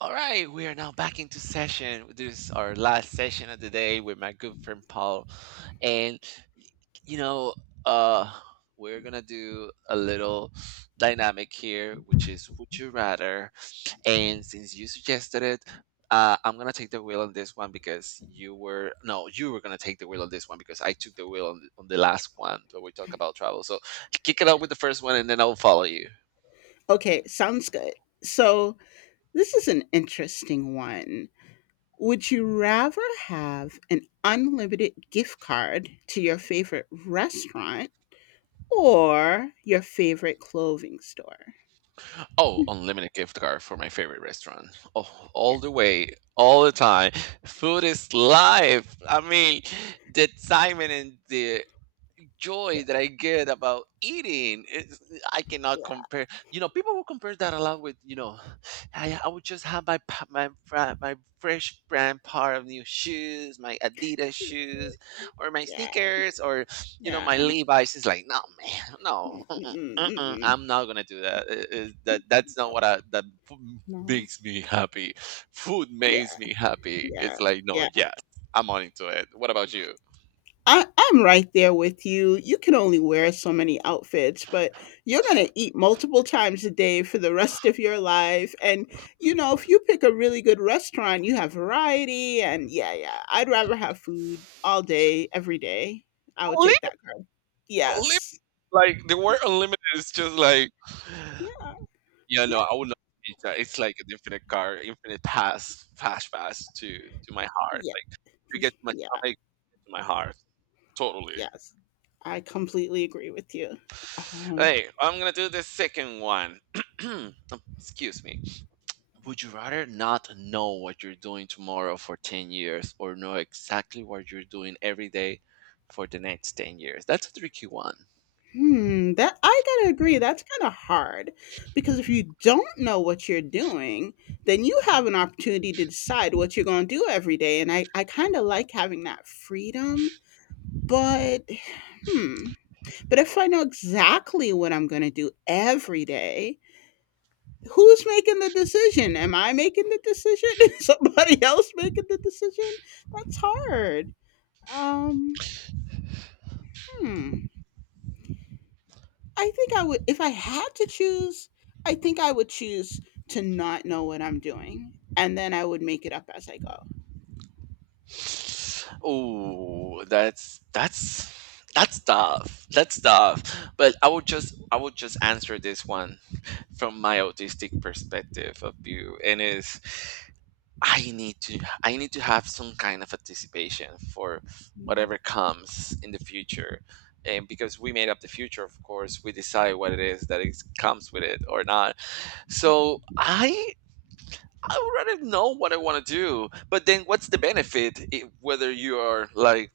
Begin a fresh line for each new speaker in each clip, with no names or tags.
All right, we are now back into session. This is our last session of the day with my good friend Paul, and y- you know, uh, we're gonna do a little dynamic here, which is would you rather. And since you suggested it, I'm gonna take the wheel on this one because you were no, you were gonna take the wheel on this one because I took the wheel on the last one where we talk about travel. So kick it out with the first one, and then I'll follow you.
Okay, sounds good. So, this is an interesting one. Would you rather have an unlimited gift card to your favorite restaurant or your favorite clothing store?
Oh, unlimited gift card for my favorite restaurant. Oh, all
Yeah,
the way, all the time. Food is life. I mean, the excitement and the joy
yeah,
that I get about eating. I cannot
yeah,
compare. People will compare that a lot with. I would just have my my fresh brand pair of new shoes, my Adidas shoes, or my
yeah,
sneakers, or my
yeah.
Levi's. It's like, no, man, no,
Mm, mm,
uh-uh,
mm, mm,
uh-uh,
mm.
I'm not gonna do that. That's not
Oh,
what I f-
no.
makes me happy. Food
Yeah,
makes me happy.
yeah,
It's like, no,
yeah.
yes, I'm on into it. What about you?
I'm right there with you. You can only wear so many outfits, but you're gonna eat multiple times a day for the rest of your life. And you know, if you pick a really good restaurant, you have variety. And yeah, yeah, I'd rather have food all day, every day. I would take that card.
Little,
Yes.
Like the word unlimited is just like,
Yeah.
yeah, no, I
Yeah.
would not teach that. It's like an infinite car, infinite pass, fast pass to my heart.
Yeah.
Like you get to my
Yeah.
stomach, you get to my heart, totally.
Yes. I completely agree with you. Um,
Hey, I'm gonna do the second one. Um, Excuse me. Would you rather not know what you're doing tomorrow for 10 years or know exactly what you're doing every day for the next 10 years? That's a tricky one.
Hmm, that I gotta agree, that's kinda hard. Because if you don't know what you're doing, then you have an opportunity to decide what you're gonna do every day. And I kinda like having that freedom. But hmm. But if I know exactly what I'm gonna do every day, who's making the decision? Am I making the decision? Is somebody else making the decision? That's hard. Um hmm. I think I would, if I had to choose, I think I would choose to not know what I'm doing, and then I would make it up as I go.
Oh, that's tough. That's tough. But I would just answer this one from my autistic perspective of view, and is I need to have some kind of anticipation for
Mm,
whatever comes in the future. And because we made up the future, of course, we decide what it is that it comes with it or not. So I already know what I want to do, but then what's the benefit I whether you are like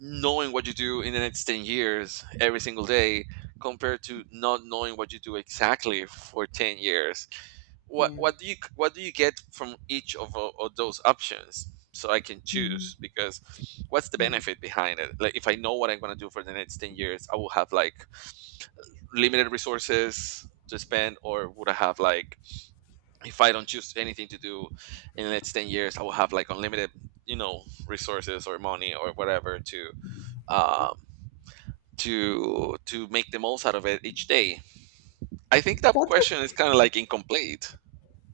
knowing what you do in the next 10 years every single day compared to not knowing what you do exactly for 10 years? What
yeah,
what do you what do you get from each of those options? So I can
mhm,
choose because what's the
yeah.
benefit behind it? Like if I know what I'm going to do for the next 10 years, I will have like limited resources to spend, or would I have like, if I don't choose anything to do in the next 10 years, I will have like unlimited, resources or money or whatever um, to make the most out of it each day. I think that
That's
question
a
is kind of like incomplete.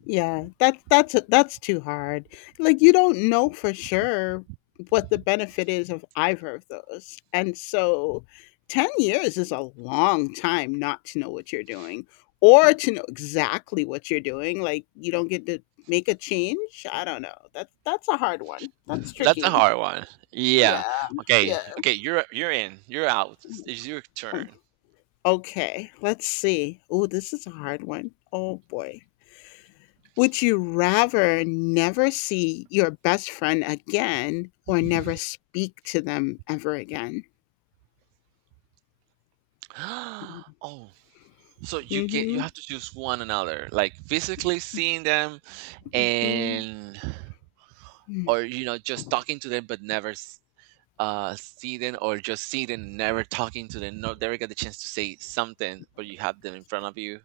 Yeah, that's that's too hard. Like you don't know for sure what the benefit is of either of those. And so 10 years is a long time not to know what you're doing or to know exactly what you're doing. Like you don't get to make a change. I don't know. That's a hard one. That's
That's a
tricky.
hard one. Yeah.
Yeah.
Okay.
Yeah.
Okay. You're in. You're out. It's your
Mm,
turn.
okay, let's see. Oh, this is a hard one. Oh boy. Would you rather never see your best friend again or never speak to them ever again?
Oh, so you
Mhm,
have to choose one another, like physically seeing them
mhm.
and
Mm.
or just talking to them, but never sitting, or just sitting, never talking to them, no, never get the chance to say something but you have them in front of you.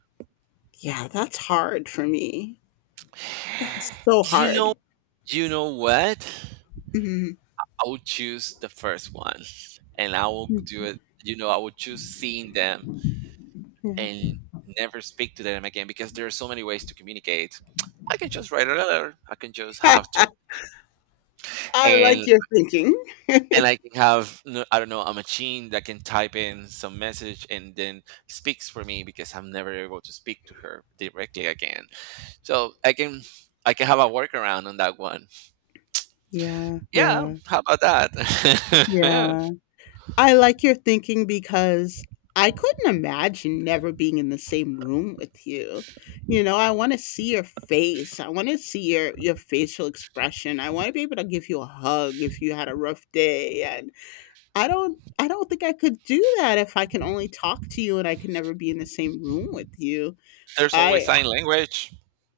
Yeah, that's hard for me. That's so
you know
hard.
you know what,
Mhm.
I would choose the first one, and I will do
Mm,
it. I would choose seeing them
yeah.
and never speak to them again because there are so many ways to communicate. I can just write a letter, I can just have a trip,
I
and
like your thinking.
I can have I don't know, a machine that can type in some message and then speaks for me because I'm never able to speak to her directly again. So I can have a workaround on that one.
Yeah,
Yeah,
yeah,
how about that?
yeah. I like your thinking because I couldn't imagine never being in the same room with you. You know, I want to see your face. I want to see your facial expression. I want to be able to give you a hug if you had a rough day, and I don't think I could do that if I can only talk to you and I can never be in the same room with you.
There's always
I
sign language.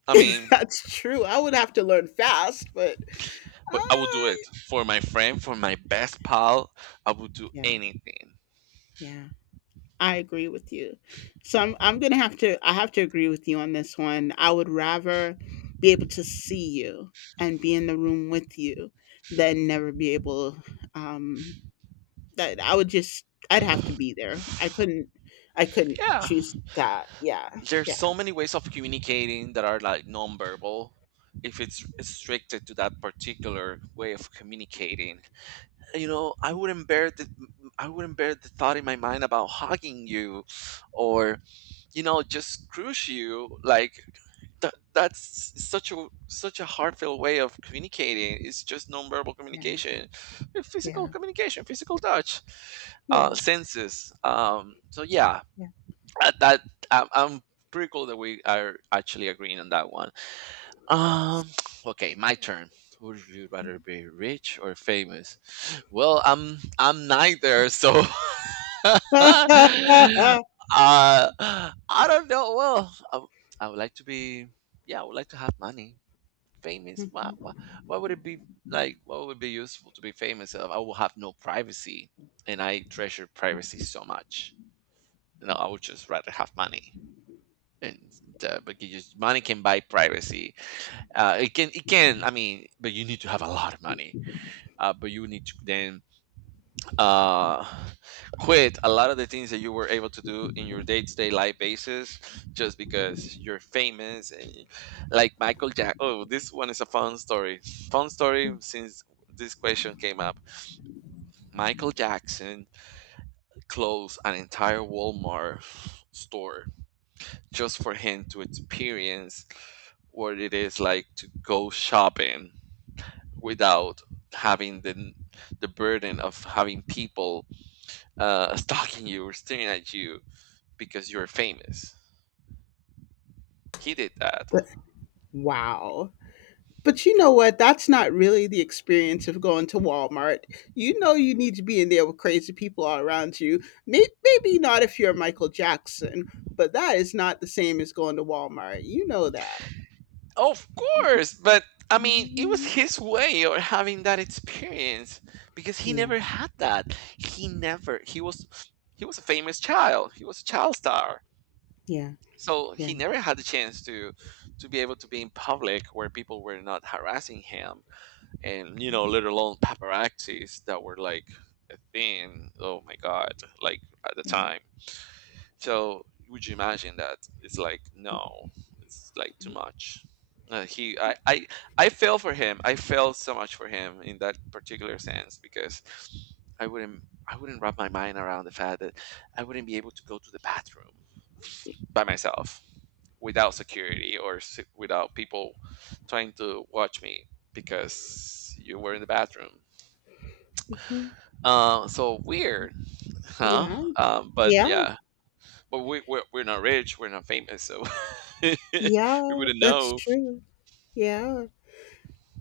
I mean,
that's true. I would have to learn fast, but uh,
but I would do it for my friend, for my best pal. I would do
yeah.
anything.
Yeah. I agree with you. So I'm gonna have to, I have to agree with you on this one. I would rather be able to see you and be in the room with you than never be able, um that I would just I'd have to be there. I couldn't
Yeah.
choose that. Yeah.
There's
Yeah.
so many ways of communicating that are like nonverbal. If it's restricted to that particular way of communicating, you know i wouldn't bear the I wouldn't bear the thought in my mind about hugging you, or just crush you. Like that, that's such a heartfelt way of communicating. It's just nonverbal
Yeah.
communication, physical
Yeah.
communication, physical touch,
Yeah.
senses, so yeah, that I'm pretty cool that we are actually agreeing on that one. Um, okay, my turn. Would you rather be rich or famous? Well, I'm neither, so uh,
Yeah.
I don't know. Well, I would like to be. Yeah, I would like to have money. Famous? Why would it be like? What would be useful to be famous? Of? I will have no privacy, and I treasure privacy
Yeah.
so much. No, I would just rather have money. And but you just, money can buy privacy. It can I mean, but you need to have a lot of money. But you need to then uh, quit a lot of the things that you were able to do in your day to day life basis just because you're famous. And, like Michael Jack. Oh, this one is a fun story. Fun story, since this question came up. Michael Jackson closed an entire Walmart store just for him to experience what it is like to go shopping without having the burden of having people stalking you or staring at you because you're famous. He did that,
Wow. But you know what? That's not really the experience of going to Walmart. You know you need to be in there with crazy people all around you. May- Maybe not if you're Michael Jackson, but that is not the same as going to Walmart. You know that.
of course, but I mean, it was
Mm,
his way of having that experience because he
yeah,
never had that. He never. He was. He was a famous child. He was a child star,
yeah,
so he
yeah,
never had the chance to be able to be in public where people were not harassing him, and let alone paparazzis that were like a thing, oh my God, like at the
yeah,
time. So would you imagine that it's like, no, it's like too much. He I feel for him. I feel so much for him in that particular sense because i wouldn't wrap my mind around the fact that I wouldn't be able to go to the bathroom by myself without security, or without people trying to watch me because you were in the bathroom.
mhm,
So weird, huh?
yeah,
But
yeah,
yeah, but we're not rich, we're not famous, so we
yeah.
wouldn't
That's
know.
true. Yeah.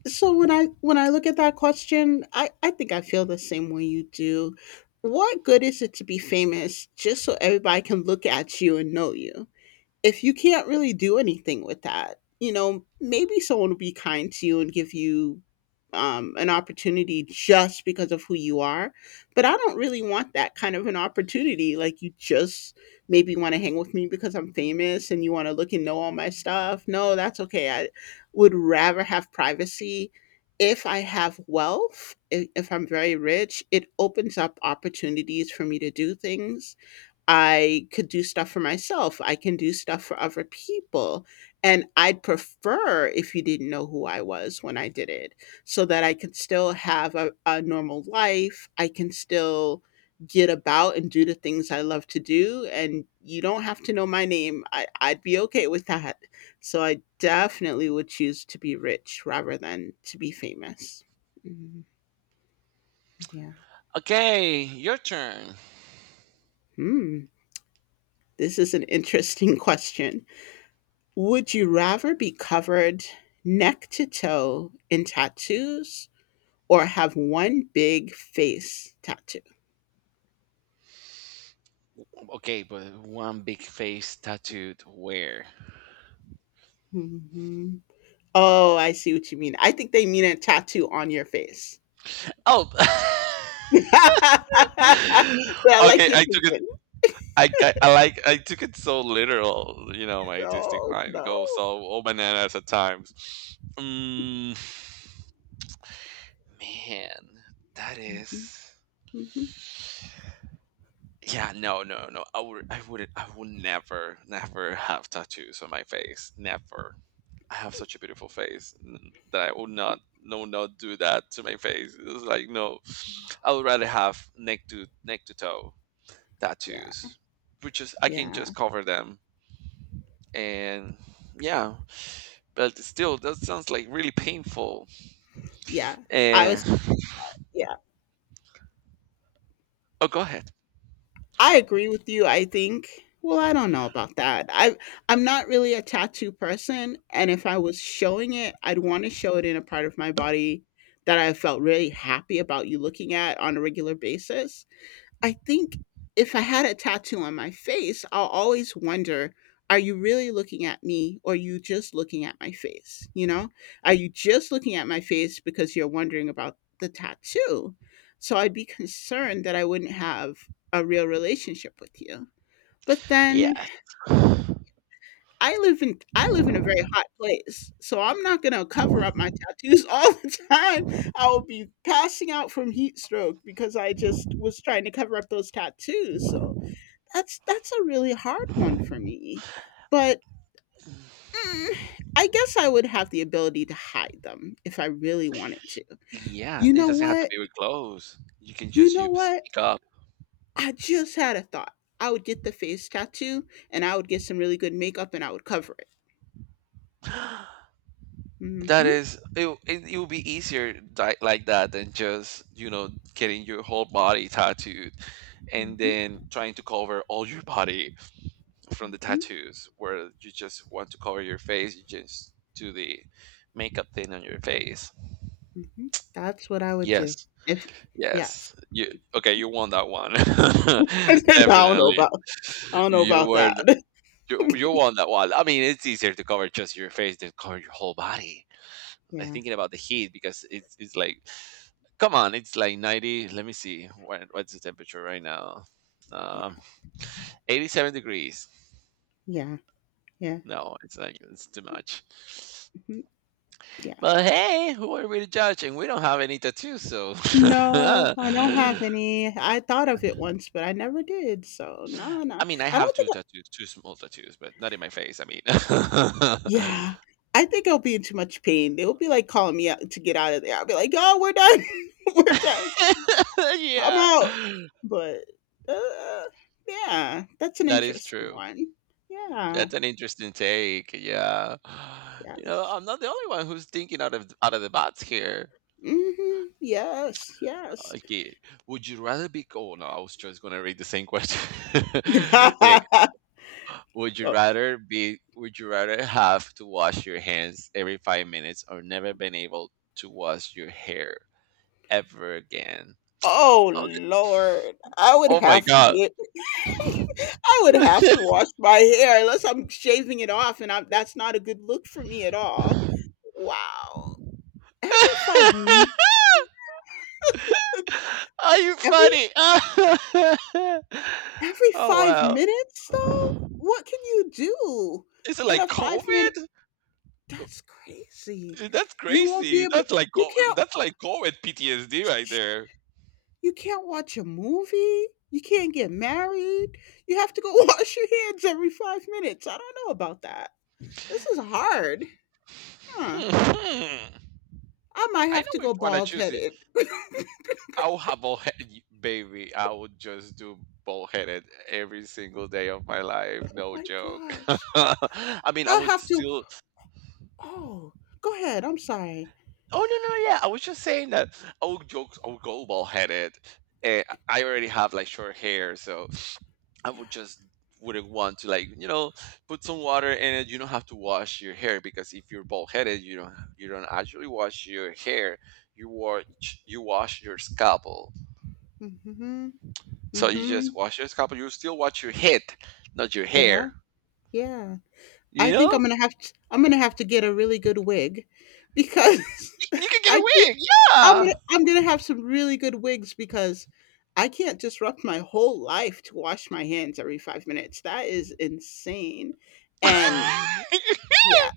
So when I look at that question, I think I feel the same way you do. What good is it to be famous just so everybody can look at you and know you? If you can't really do anything with that, you know, maybe someone will be kind to you and give you an opportunity just because of who you are. But I don't really want that kind of an opportunity. Like, you just maybe want to hang with me because I'm famous and you want to look and know all my stuff. No, that's okay. I would rather have privacy. If I have wealth, if I'm very rich, it opens up opportunities for me to do things. I could do stuff for myself. I can do stuff for other people. And I'd prefer if you didn't know who I was when I did it, so that I could still have a normal life. I can still get about and do the things I love to do. And you don't have to know my name. I'd be okay with that. So I definitely would choose to be rich rather than to be famous. Mm, yeah.
Okay, your turn.
Hmm. This is an interesting question. Would you rather be covered neck to toe in tattoos or have one big face tattoo?
Okay, but one big face tattooed where?
Mhm. Oh, I see what you mean. I think they mean a tattoo on your face.
Oh.
but I like
Okay,
you
I took
thinking.
I, ca- I like I took it so literal. My autistic
No,
mind, it
no.
goes all bananas at times. Man, that
Mhm,
is,
mhm.
yeah. No, no, no. I would never have tattoos on my face. Never. I have such a beautiful face that I would not, no, not do that to my face. It's like, no, I would rather have neck to toe
Yeah,
tattoos, which is I can
yeah,
just cover them, and yeah, but still that sounds like really painful,
yeah. I was.
and
Yeah.
oh, go ahead.
I agree with you, I think. Well, I don't know about that. I'm not really a tattoo person, and if I was showing it, I'd want to show it in a part of my body that I felt really happy about you looking at on a regular basis. I think if I had a tattoo on my face, I'll always wonder, are you really looking at me or are you just looking at my face? You know, are you just looking at my face because you're wondering about the tattoo? So I'd be concerned that I wouldn't have a real relationship with you. But
Yeah,
then I live in a very hot place. So I'm not going to cover up my tattoos all the time. I will be passing out from heat stroke because I just was trying to cover up those tattoos. So that's a really hard one for me. But mm, I guess I would have the ability to hide them if I really wanted to.
yeah,
You
it
know
doesn't have to
what?
be with clothes, you can
You
just you
know what?
speak up.
I just had a thought. I would get the face tattoo and I would get some really good makeup and I would cover it.
That
Mm-hmm.
is it will be easier like that than just, getting your whole body tattooed and
Mm-hmm.
then trying to cover all your body from the
Mm-hmm.
tattoos, where you just want to cover your face, you just do the makeup thing on your face.
Mm-hmm. That's what I would do.
Yes.
If yes.
Yes. You okay? You won that one.
I don't know
Definitely,
about I don't know
you
about
were
that.
the- you won that one. I mean, it's easier to cover just your face than cover your whole body. Like
Yeah.
thinking about the heat, because it's like, come on, it's like 90. Let me see what's the temperature right now.
Yeah.
Um, 87 degrees.
Yeah. Yeah.
No, it's like it's too much.
Mhm, yeah.
But hey, who are we to judge? And we don't have any tattoos, so
No, I don't have any. I thought of it once, but I never did. So no,
I
no.
mean, I
I
have
don't
two
think I
tattoos, two small tattoos, but not in my face. I mean,
Yeah. I think I'll be in too much pain. They'll be like calling me out to get out of there. I'll be like, "Oh, we're done. We're done. I'm
yeah,
out." But uh, yeah, that's an
that is
interesting
true.
one. Yeah.
That's an interesting take. Yeah,
Yes.
I'm not the only one who's thinking out of the box here.
Hmm. Yes. Yes.
Okay, would you rather be? Oh no, I was just gonna read the same question. Okay, would you
Well,
rather be? Would you rather have to wash your hands every 5 minutes, or never been able to wash your hair ever again?
oh,
Oh,
Lord. I would
oh my
have to
God.
get I would have to wash my hair unless I'm shaving it off, and I'm that's not a good look for me at all. Wow. Every 5 m
Are you
every
funny. Oh,
every 5
wow.
minutes, though? What can you do
Is it
in
like
a 5 minute
COVID?
That's crazy.
That's
You won't be
crazy.
able
That's like
you
co-
can't
that's like COVID PTSD right there.
you can't watch a movie, you can't get married, you have to go wash your hands every 5 minutes. I don't know about that. This is hard. Huh.
Hmm.
I might
I
have
know
to
which
go
one I
bald
choose. It.
headed.
I'll have a head, baby. I would just do bullheaded every single day of my life. No
My
joke.
gosh.
I mean, I
I'll
would
have to.
still.
Oh, go ahead. I'm sorry.
Oh, no, yeah, I was just saying that I would joke, I would go bald headed. And I already have like short hair, so I
Yeah.
would just wouldn't want to, like, put some water in it. You don't have to wash your hair because if you're bald headed, you don't actually wash your hair. You wash your scalpel.
Mm-hmm.
So you
Mm-hmm.
just wash your scalpel. You still wash your head, not your hair.
There. Yeah. I
You
think
know
I'm gonna have to. I'm gonna have to get a really good wig, because
you can get
I can't.
away.
I'm gonna have some really good wigs because I can't disrupt my whole life to wash my hands every 5 minutes. That is insane. And
Yeah.
yeah,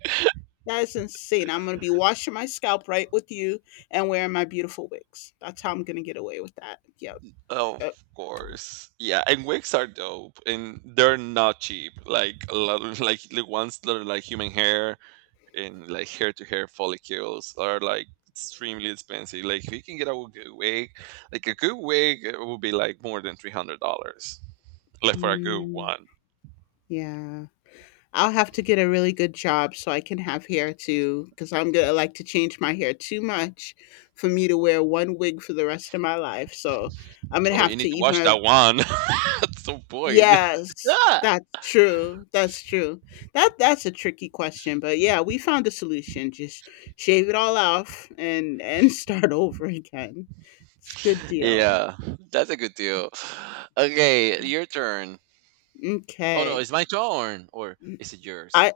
that is insane. I'm gonna be washing my scalp right with you and wearing my beautiful wigs. That's how I'm gonna get away with that. Yep.
Of
Yep.
course. Yeah, and wigs are dope and they're not cheap. Like a lot of- like the ones that are like human hair and like hair to hair follicles are like extremely expensive. Like if you can get a good wig, like a good wig, it will be like more than $300. Like for a good
Mm,
one.
yeah. I'll have to get a really good job so I can have hair too, because I'm gonna like to change my hair too much for me to wear one wig for the rest of my life. So I'm gonna
Oh, you
have
need
to
to wash that
even
one at some point.
yes, that's true. That's true. That's a tricky question, but yeah, we found a solution. Just shave it all off and start over again. It's a good deal.
Yeah, that's a good deal. Okay, your turn. Oh no,
Okay.
it's my turn, or
Mm,
is it yours?
I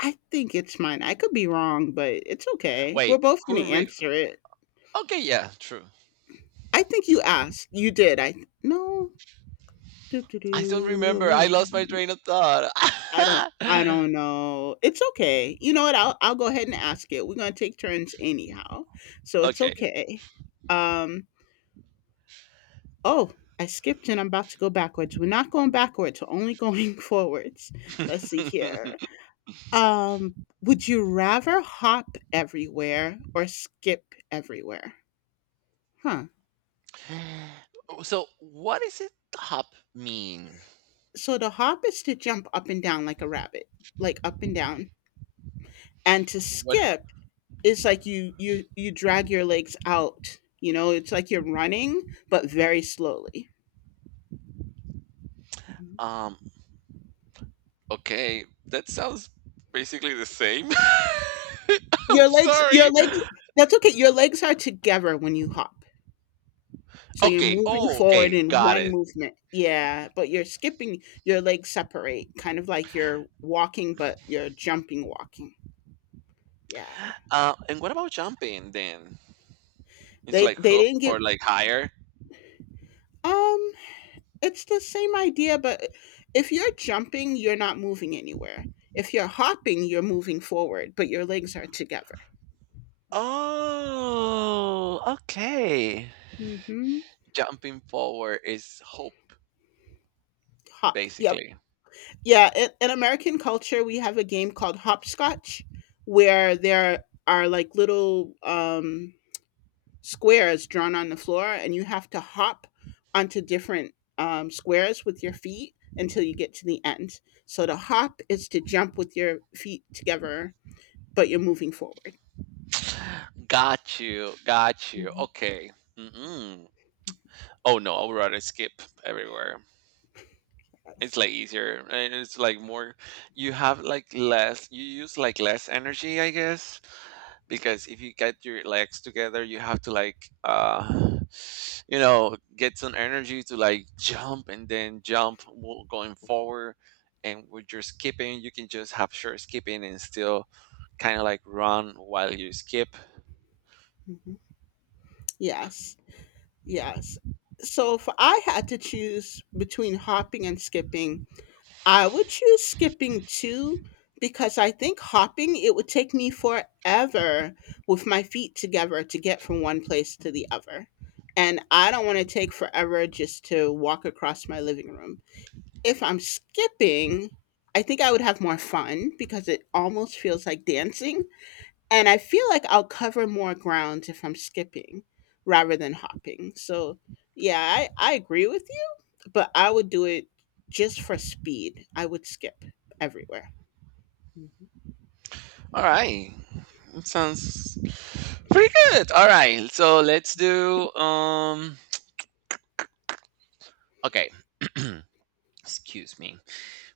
I think it's mine. I could be wrong, but it's okay.
Wait,
We're both going
who
to
re—
answer it.
okay, yeah, true.
I think you asked. You did. I No. Do, do,
I don't remember. I lost my
do.
train of thought.
I don't know. It's okay. You know what? I'll go ahead and ask it. We're gonna take turns anyhow. So it's
Okay.
okay. Um oh, I skipped and I'm about to go backwards. We're not going backwards, we're only going forwards. Let's see here. Um would you rather hop everywhere or skip everywhere? Huh.
Oh, so what is it hop mean?
So the hop is to jump up and down like a rabbit, like up and down. And to
What
skip, it's like you drag your legs out, you know, it's like you're running but very slowly.
um okay, that sounds basically the same. I'm
Your legs your
sorry.
legs that's okay. Your legs are together when you hop, so you're
Okay,
moving
oh,
forward
okay,
in
got
one
it.
movement. Yeah, but you're skipping, your legs separate, kind of like you're walking but you're jumping walking. Yeah,
And what about jumping then? It's
they
like
they
hoop
didn't give,
or like higher?
um it's the same idea, but if you're jumping you're not moving anywhere. If you're hopping you're moving forward but your legs are together.
Oh, okay.
Mhm.
Jumping forward is hope.
Hop, yep.
Basically.
Yeah, in American culture, we have a game called hopscotch, where there are, like, little, squares drawn on the floor, and you have to hop onto different, squares with your feet until you get to the end. So to hop is to jump with your feet together, but you're moving forward.
Got you. Got you.
Mhm.
Okay. Mm-mm. Oh no, I would rather skip everywhere. It's like easier and it's like more, you have like less, you use like less energy, I guess, because if you get your legs together, you have to like get some energy to like jump and then jump wo- going forward, and with your skipping, you can just have short skipping and still kind of like run while you skip.
Mhm. Yes, yes. So if I had to choose between hopping and skipping, I would choose skipping too, because I think hopping, it would take me forever with my feet together to get from one place to the other. And I don't want to take forever just to walk across my living room. If I'm skipping, I think I would have more fun because it almost feels like dancing. And I feel like I'll cover more ground if I'm skipping rather than hopping. So, yeah, I agree with you, but I would do it just for speed. I would skip everywhere. Mhm. Mhm.
All right. It sounds pretty good. All right. So let's do okay. Excuse me.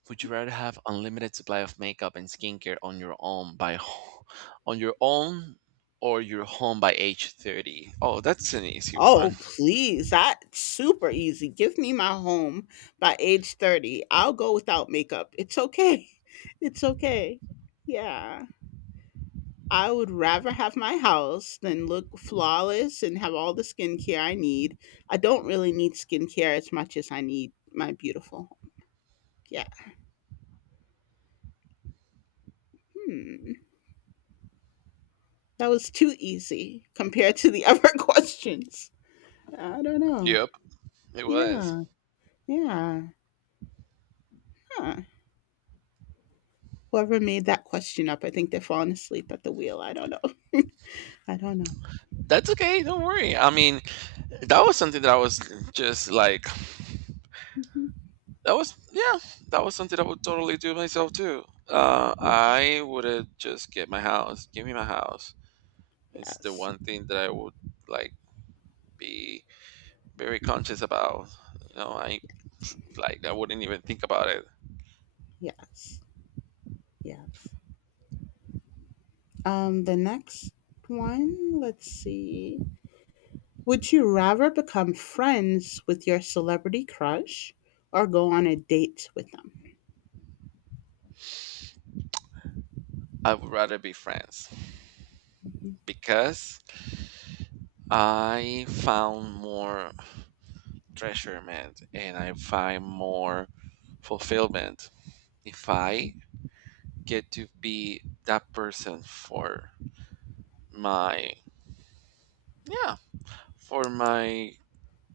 Would you rather have unlimited supply of makeup and skincare on your own by ho- on your own, or your home by age 30? Oh, that's an easy one.
Oh, please. That's super easy. Give me my home by age 30. I'll go without makeup. It's okay. It's okay. Yeah. I would rather have my house than look flawless and have all the skincare I need. I don't really need skincare as much as I need my beautiful home. Yeah. Hmm. That was too easy compared to the other questions. I don't know.
Yep, it was.
Yeah. Yeah. Huh. Whoever made that question up, I think they've fallen asleep at the wheel. I don't know. I don't know.
That's okay. Don't worry. I mean, that was something that I was just like.
Mhm.
That was, yeah, that was something I would totally do myself too.
Yeah.
I would just get my house. Give me my house. It's the
Yes,
one thing that I would, like, be very conscious about. You know, I like, I wouldn't even think about it.
yes, yes. The next one, let's see. Would you rather become friends with your celebrity crush or go on a date with them?
I would rather be friends
Mhm,
because I found more treasurement and I find more fulfillment if I get to be that person for my, yeah, for my.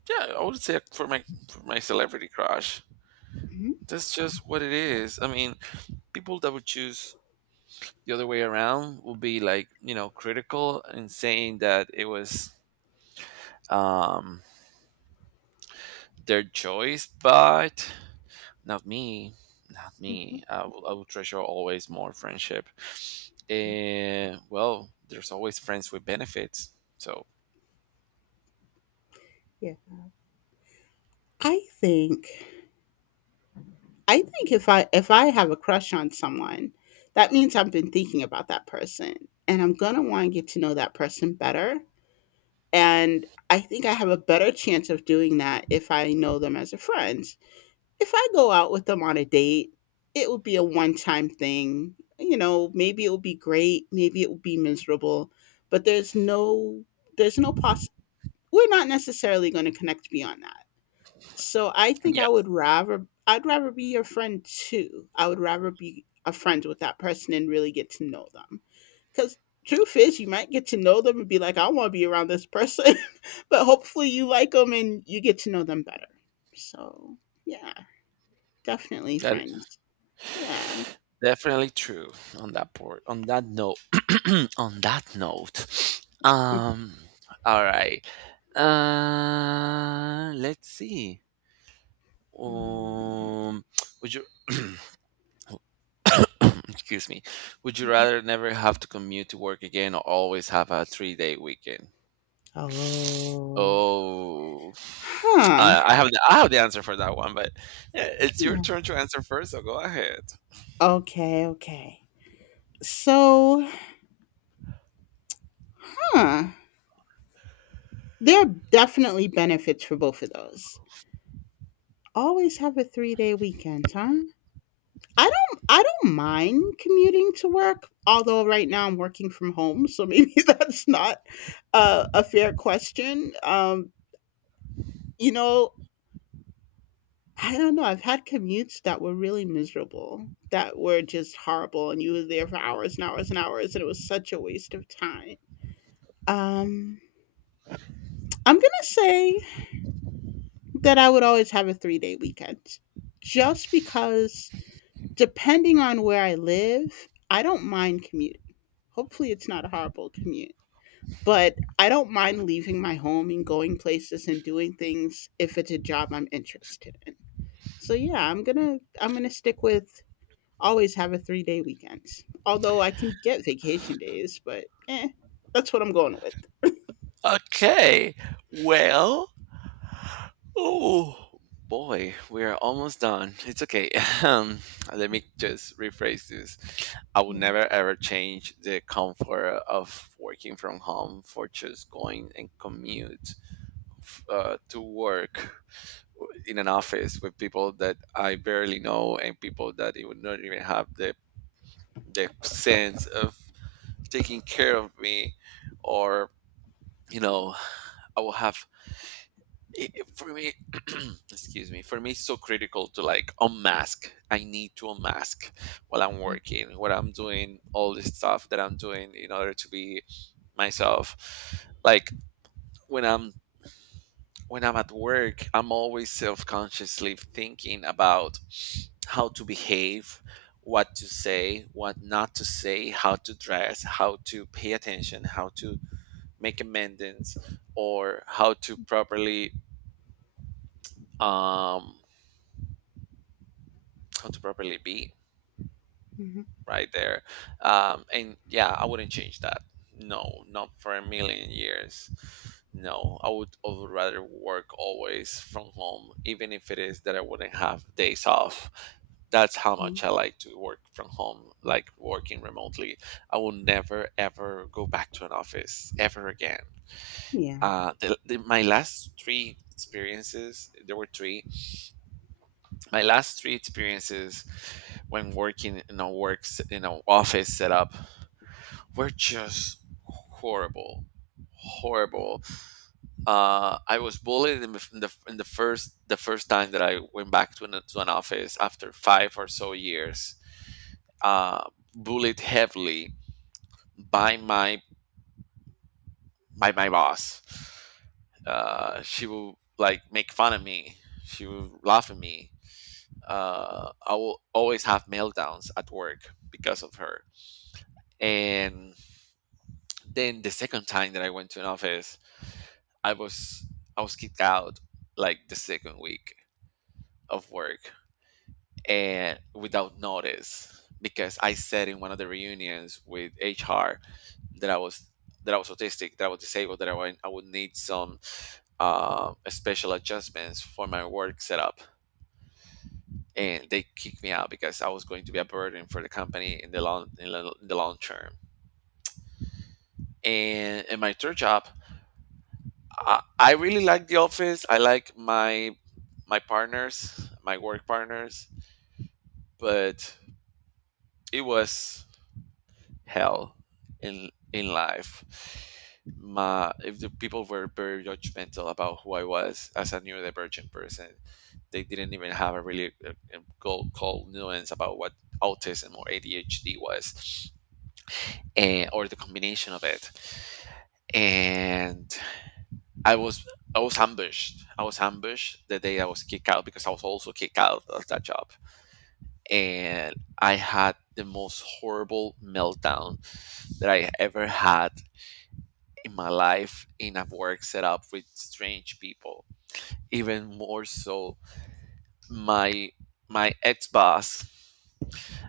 Yeah, I would say for my celebrity crush,
mhm,
that's just what it is. I mean, people that would choose the other way around will be like, critical and saying that it was um their choice, but not me, not
mhm.
me. I will treasure always more friendship,
Yeah,
and well, there's always friends with benefits. So
yeah. I think I think if I have a crush on someone, that means I've been thinking about that person, and I'm gonna want to get to know that person better. And I think I have a better chance of doing that if I know them as a friend. If I go out with them on a date, it will be a one time thing. You know, maybe it will be great, maybe it will be miserable, but there's no poss, we're not necessarily going to connect beyond that. So I think
yeah,
I would rather, I'd rather be your friend too. I would rather be a friend with that person and really get to know them. Because truth is, you might get to know them and be like, I want to be around this person, but hopefully you like them and you get to know them better. So, yeah, definitely
that is
friends. Yeah.
definitely true on that port on that note. On that note, um, all right. Let's see.
Mm.
Um, would you excuse me? Would you rather never have to commute to work again or always have a three-day weekend?
Oh.
Oh,
Huh.
I have the answer for that one, but yeah, it's your
Yeah.
turn to answer first. So go ahead.
Okay, okay. So, huh. There are definitely benefits for both of those. Always have a 3-day weekend, huh? I don't mind commuting to work, although right now I'm working from home, so maybe that's not a fair question. You know, I don't know. I've had commutes that were really miserable, that were just horrible, and you were there for hours and hours and hours, and it was such a waste of time. Um, I'm gonna say that I would always have a 3-day weekend, just because depending on where I live, I don't mind commuting, hopefully it's not a horrible commute. But I don't mind leaving my home and going places and doing things if it's a job I'm interested in. So yeah, I'm gonna stick with always have a 3-day weekends. Although I can get vacation days, but eh, that's what I'm going with.
Okay. Well, oh boy, we are almost done. It's okay. Um, let me just rephrase this. I would
Yeah.
never ever change the comfort of working from home for just going and commute f- to work in an office with people that I barely know and people that it would not even have the sense of taking care of me or, you know I will have it- for me excuse me, for me it's so critical to like unmask, I need to unmask while I'm working, what I'm doing, all this stuff that I'm doing in order to be myself, like when I'm when I'm at work, I'm always self-consciously thinking about how to behave, what to say, what not to say, how to dress, how to pay attention, how to make amendments, or how to properly um could probably be
Mhm.
right there. And yeah, I wouldn't change that. No, not for a million years. No, I would rather work always from home, even if it is that I wouldn't have days off. That's how
Mhm.
much I like to work from home, like working remotely. I will never, ever go back to an office ever again.
Yeah.
My last three experiences, there were three, my last three experiences when working in a works in an office setup were just horrible, horrible. I was bullied in the, in the in the first, the first time that I went back to an office after five or so years. uh, bullied heavily by my by my boss. She will like make fun of me, she will laugh at me. I will always have meltdowns at work because of her. And then the second time that I went to an office, I was, I was kicked out like the second week of work and without notice because I said in one of the reunions with HR that I was, that I was autistic, that I was disabled, that I would need some special adjustments for my work setup, and they kicked me out because I was going to be a burden for the company in the long, in the long term. And in my third job, I really like The Office. I like my partners, my work partners, but it was hell in life. My, if the people were very judgmental about who I was as a neurodivergent person, they didn't even have a really go cold nuance about what autism or ADHD was, and or the combination of it. And I was, I was ambushed. I was ambushed the day I was kicked out because I was also kicked out of that job. And I had the most horrible meltdown that I ever had in my life in a work setup with strange people. Even more so my my ex boss.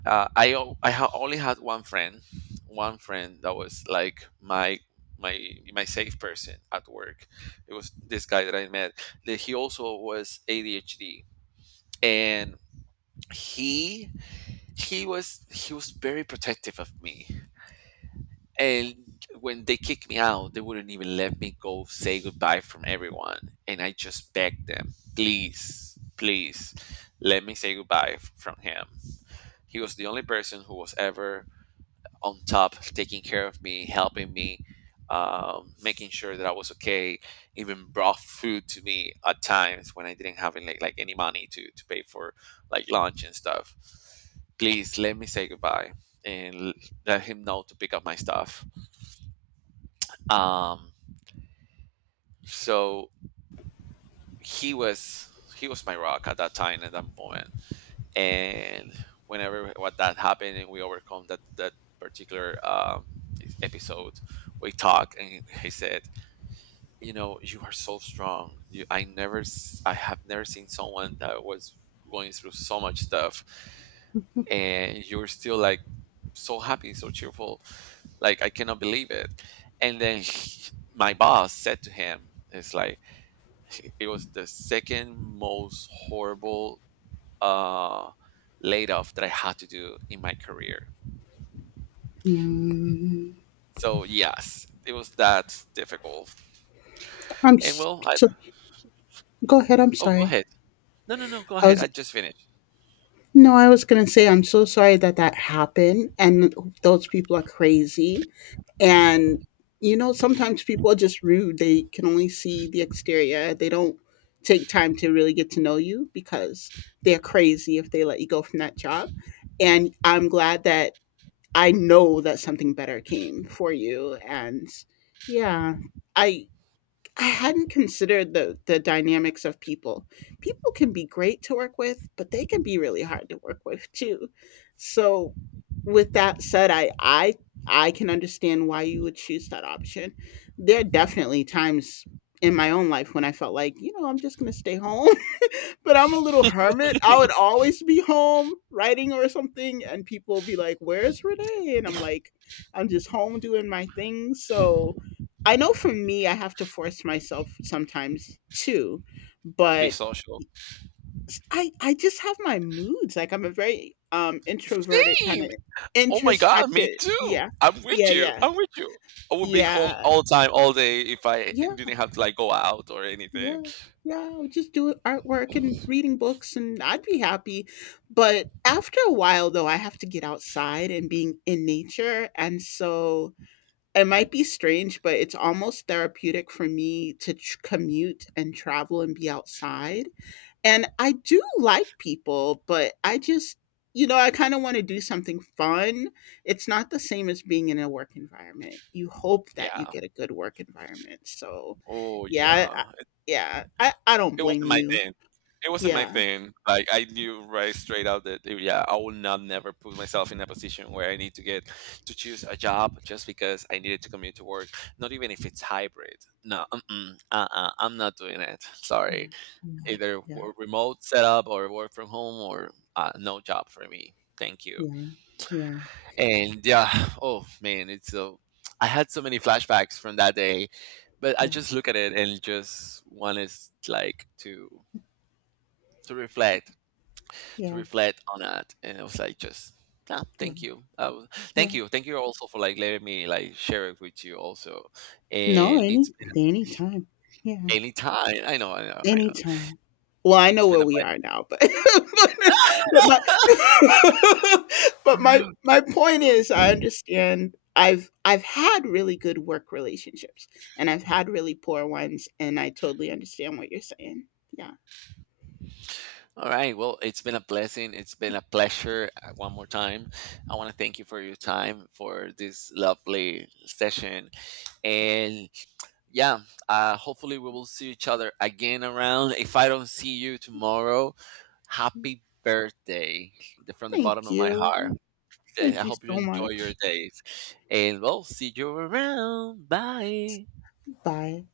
I o- I ha- only had one friend that was like my my safe person at work. It was this guy that I met. That he also was ADHD, and he he was, he was very protective of me. And when they kicked me out, they wouldn't even let me go say goodbye from everyone. And I just begged them, please, please, let me say goodbye f- from him. He was the only person who was ever on top, taking care of me, helping me, making sure that I was okay. Even brought food to me at times when I didn't have any, like any money to pay for like lunch and stuff. Please let me say goodbye and l- let him know to pick up my stuff. Um, so he was, he was my rock at that time, at that moment. And whenever what that happened and we overcome that, that particular e-, episode, we talk and he said, you know, you are so strong. You, I never, s- I have never seen someone that was going through so much stuff, and you're still like so happy, so cheerful. Like I cannot believe it. And then he- my boss said to him, "It's like it was the second most horrible uh, laid off that I had to do in my career."
Mm.
So yes, it was that difficult.
I'm
And
s-
well, I,
so. Go ahead. I'm
oh, go
sorry.
ahead. No, no, no, go
I
ahead.
was
I just finished.
no. I was gonna say I'm so sorry that that happened, and those people are crazy. And you know, sometimes people are just rude. They can only see the exterior. They don't take time to really get to know you, because they're crazy if they let you go from that job. And I'm glad that I know that something better came for you. And yeah, I I hadn't considered the dynamics of people. People can be great to work with, but they can be really hard to work with too. So with that said, I can understand why you would choose that option. There are definitely times in my own life when I felt like, you know, I'm just going to stay home, but I'm a little hermit. I would always be home writing or something and people would be like, "Where's Renee?" and I'm like, "I'm just home doing my thing." So I know for me, I have to force myself sometimes too,
To be
but
social.
I just have my moods. Like I'm a very introverted kind
Same.
of
Oh my God, me
introspective.
too.
Yeah,
I'm with
yeah,
you.
yeah,
I'm with you. I would be home
yeah,
all time, all day if I
yeah,
didn't have to like go out or anything.
yeah, yeah. I would just do artwork and reading books, and I'd be happy. But after a while, though, I have to get outside and being in nature, and so it might be strange, but it's almost therapeutic for me to tr commute and travel and be outside, and I do like people, but I just, you know, I kinda wanna do something fun. It's not the same as being in a work environment. You hope that
Yeah.
you get a good work environment, so,
Oh
yeah,
yeah. It,
yeah, I don't
it wasn't
blame
my
you.
thing. It wasn't my
Yeah.
thing. Like I knew right straight out that eh, yeah, I will not never put myself in a position where I need to get to choose a job just because I needed to commute to work. Not even if it's hybrid. No. Mm-mm, uh-uh, I'm not doing it. Sorry.
Yeah. Yeah.
Either
Yeah.
w- remote setup or work from home or, no job for me. Thank you.
Yeah.
And yeah, oh man, it's so. I had so many flashbacks from that day, but I
Yeah.
just look at it and just wanted like to, to reflect, to
Yeah.
reflect on that, and I was like just. Ah,
Yeah.
thank you. Thank
Yeah.
you. Thank you also for like letting me like share it with you also.
No,
And it's
any
been
anytime. Yeah.
any time. I know, I know, I know.
Anytime. Well, I
It's
know
been
where
a
we are now, but but my
pleasure.
but my my point is I understand I've had really good work relationships and I've had really poor ones and I totally understand what you're saying. Yeah.
All right. Well, it's been a blessing. It's been a pleasure. One more time, I want to thank you for your time for this lovely session. And yeah, hopefully we will see each other again around. If I don't see you tomorrow,
Yeah.
happy birthday the- from the bottom
Thank
of my
you.
heart. I
Thank you
hope you
so
enjoy your
much.
days. And we'll see you around. Bye.
Bye.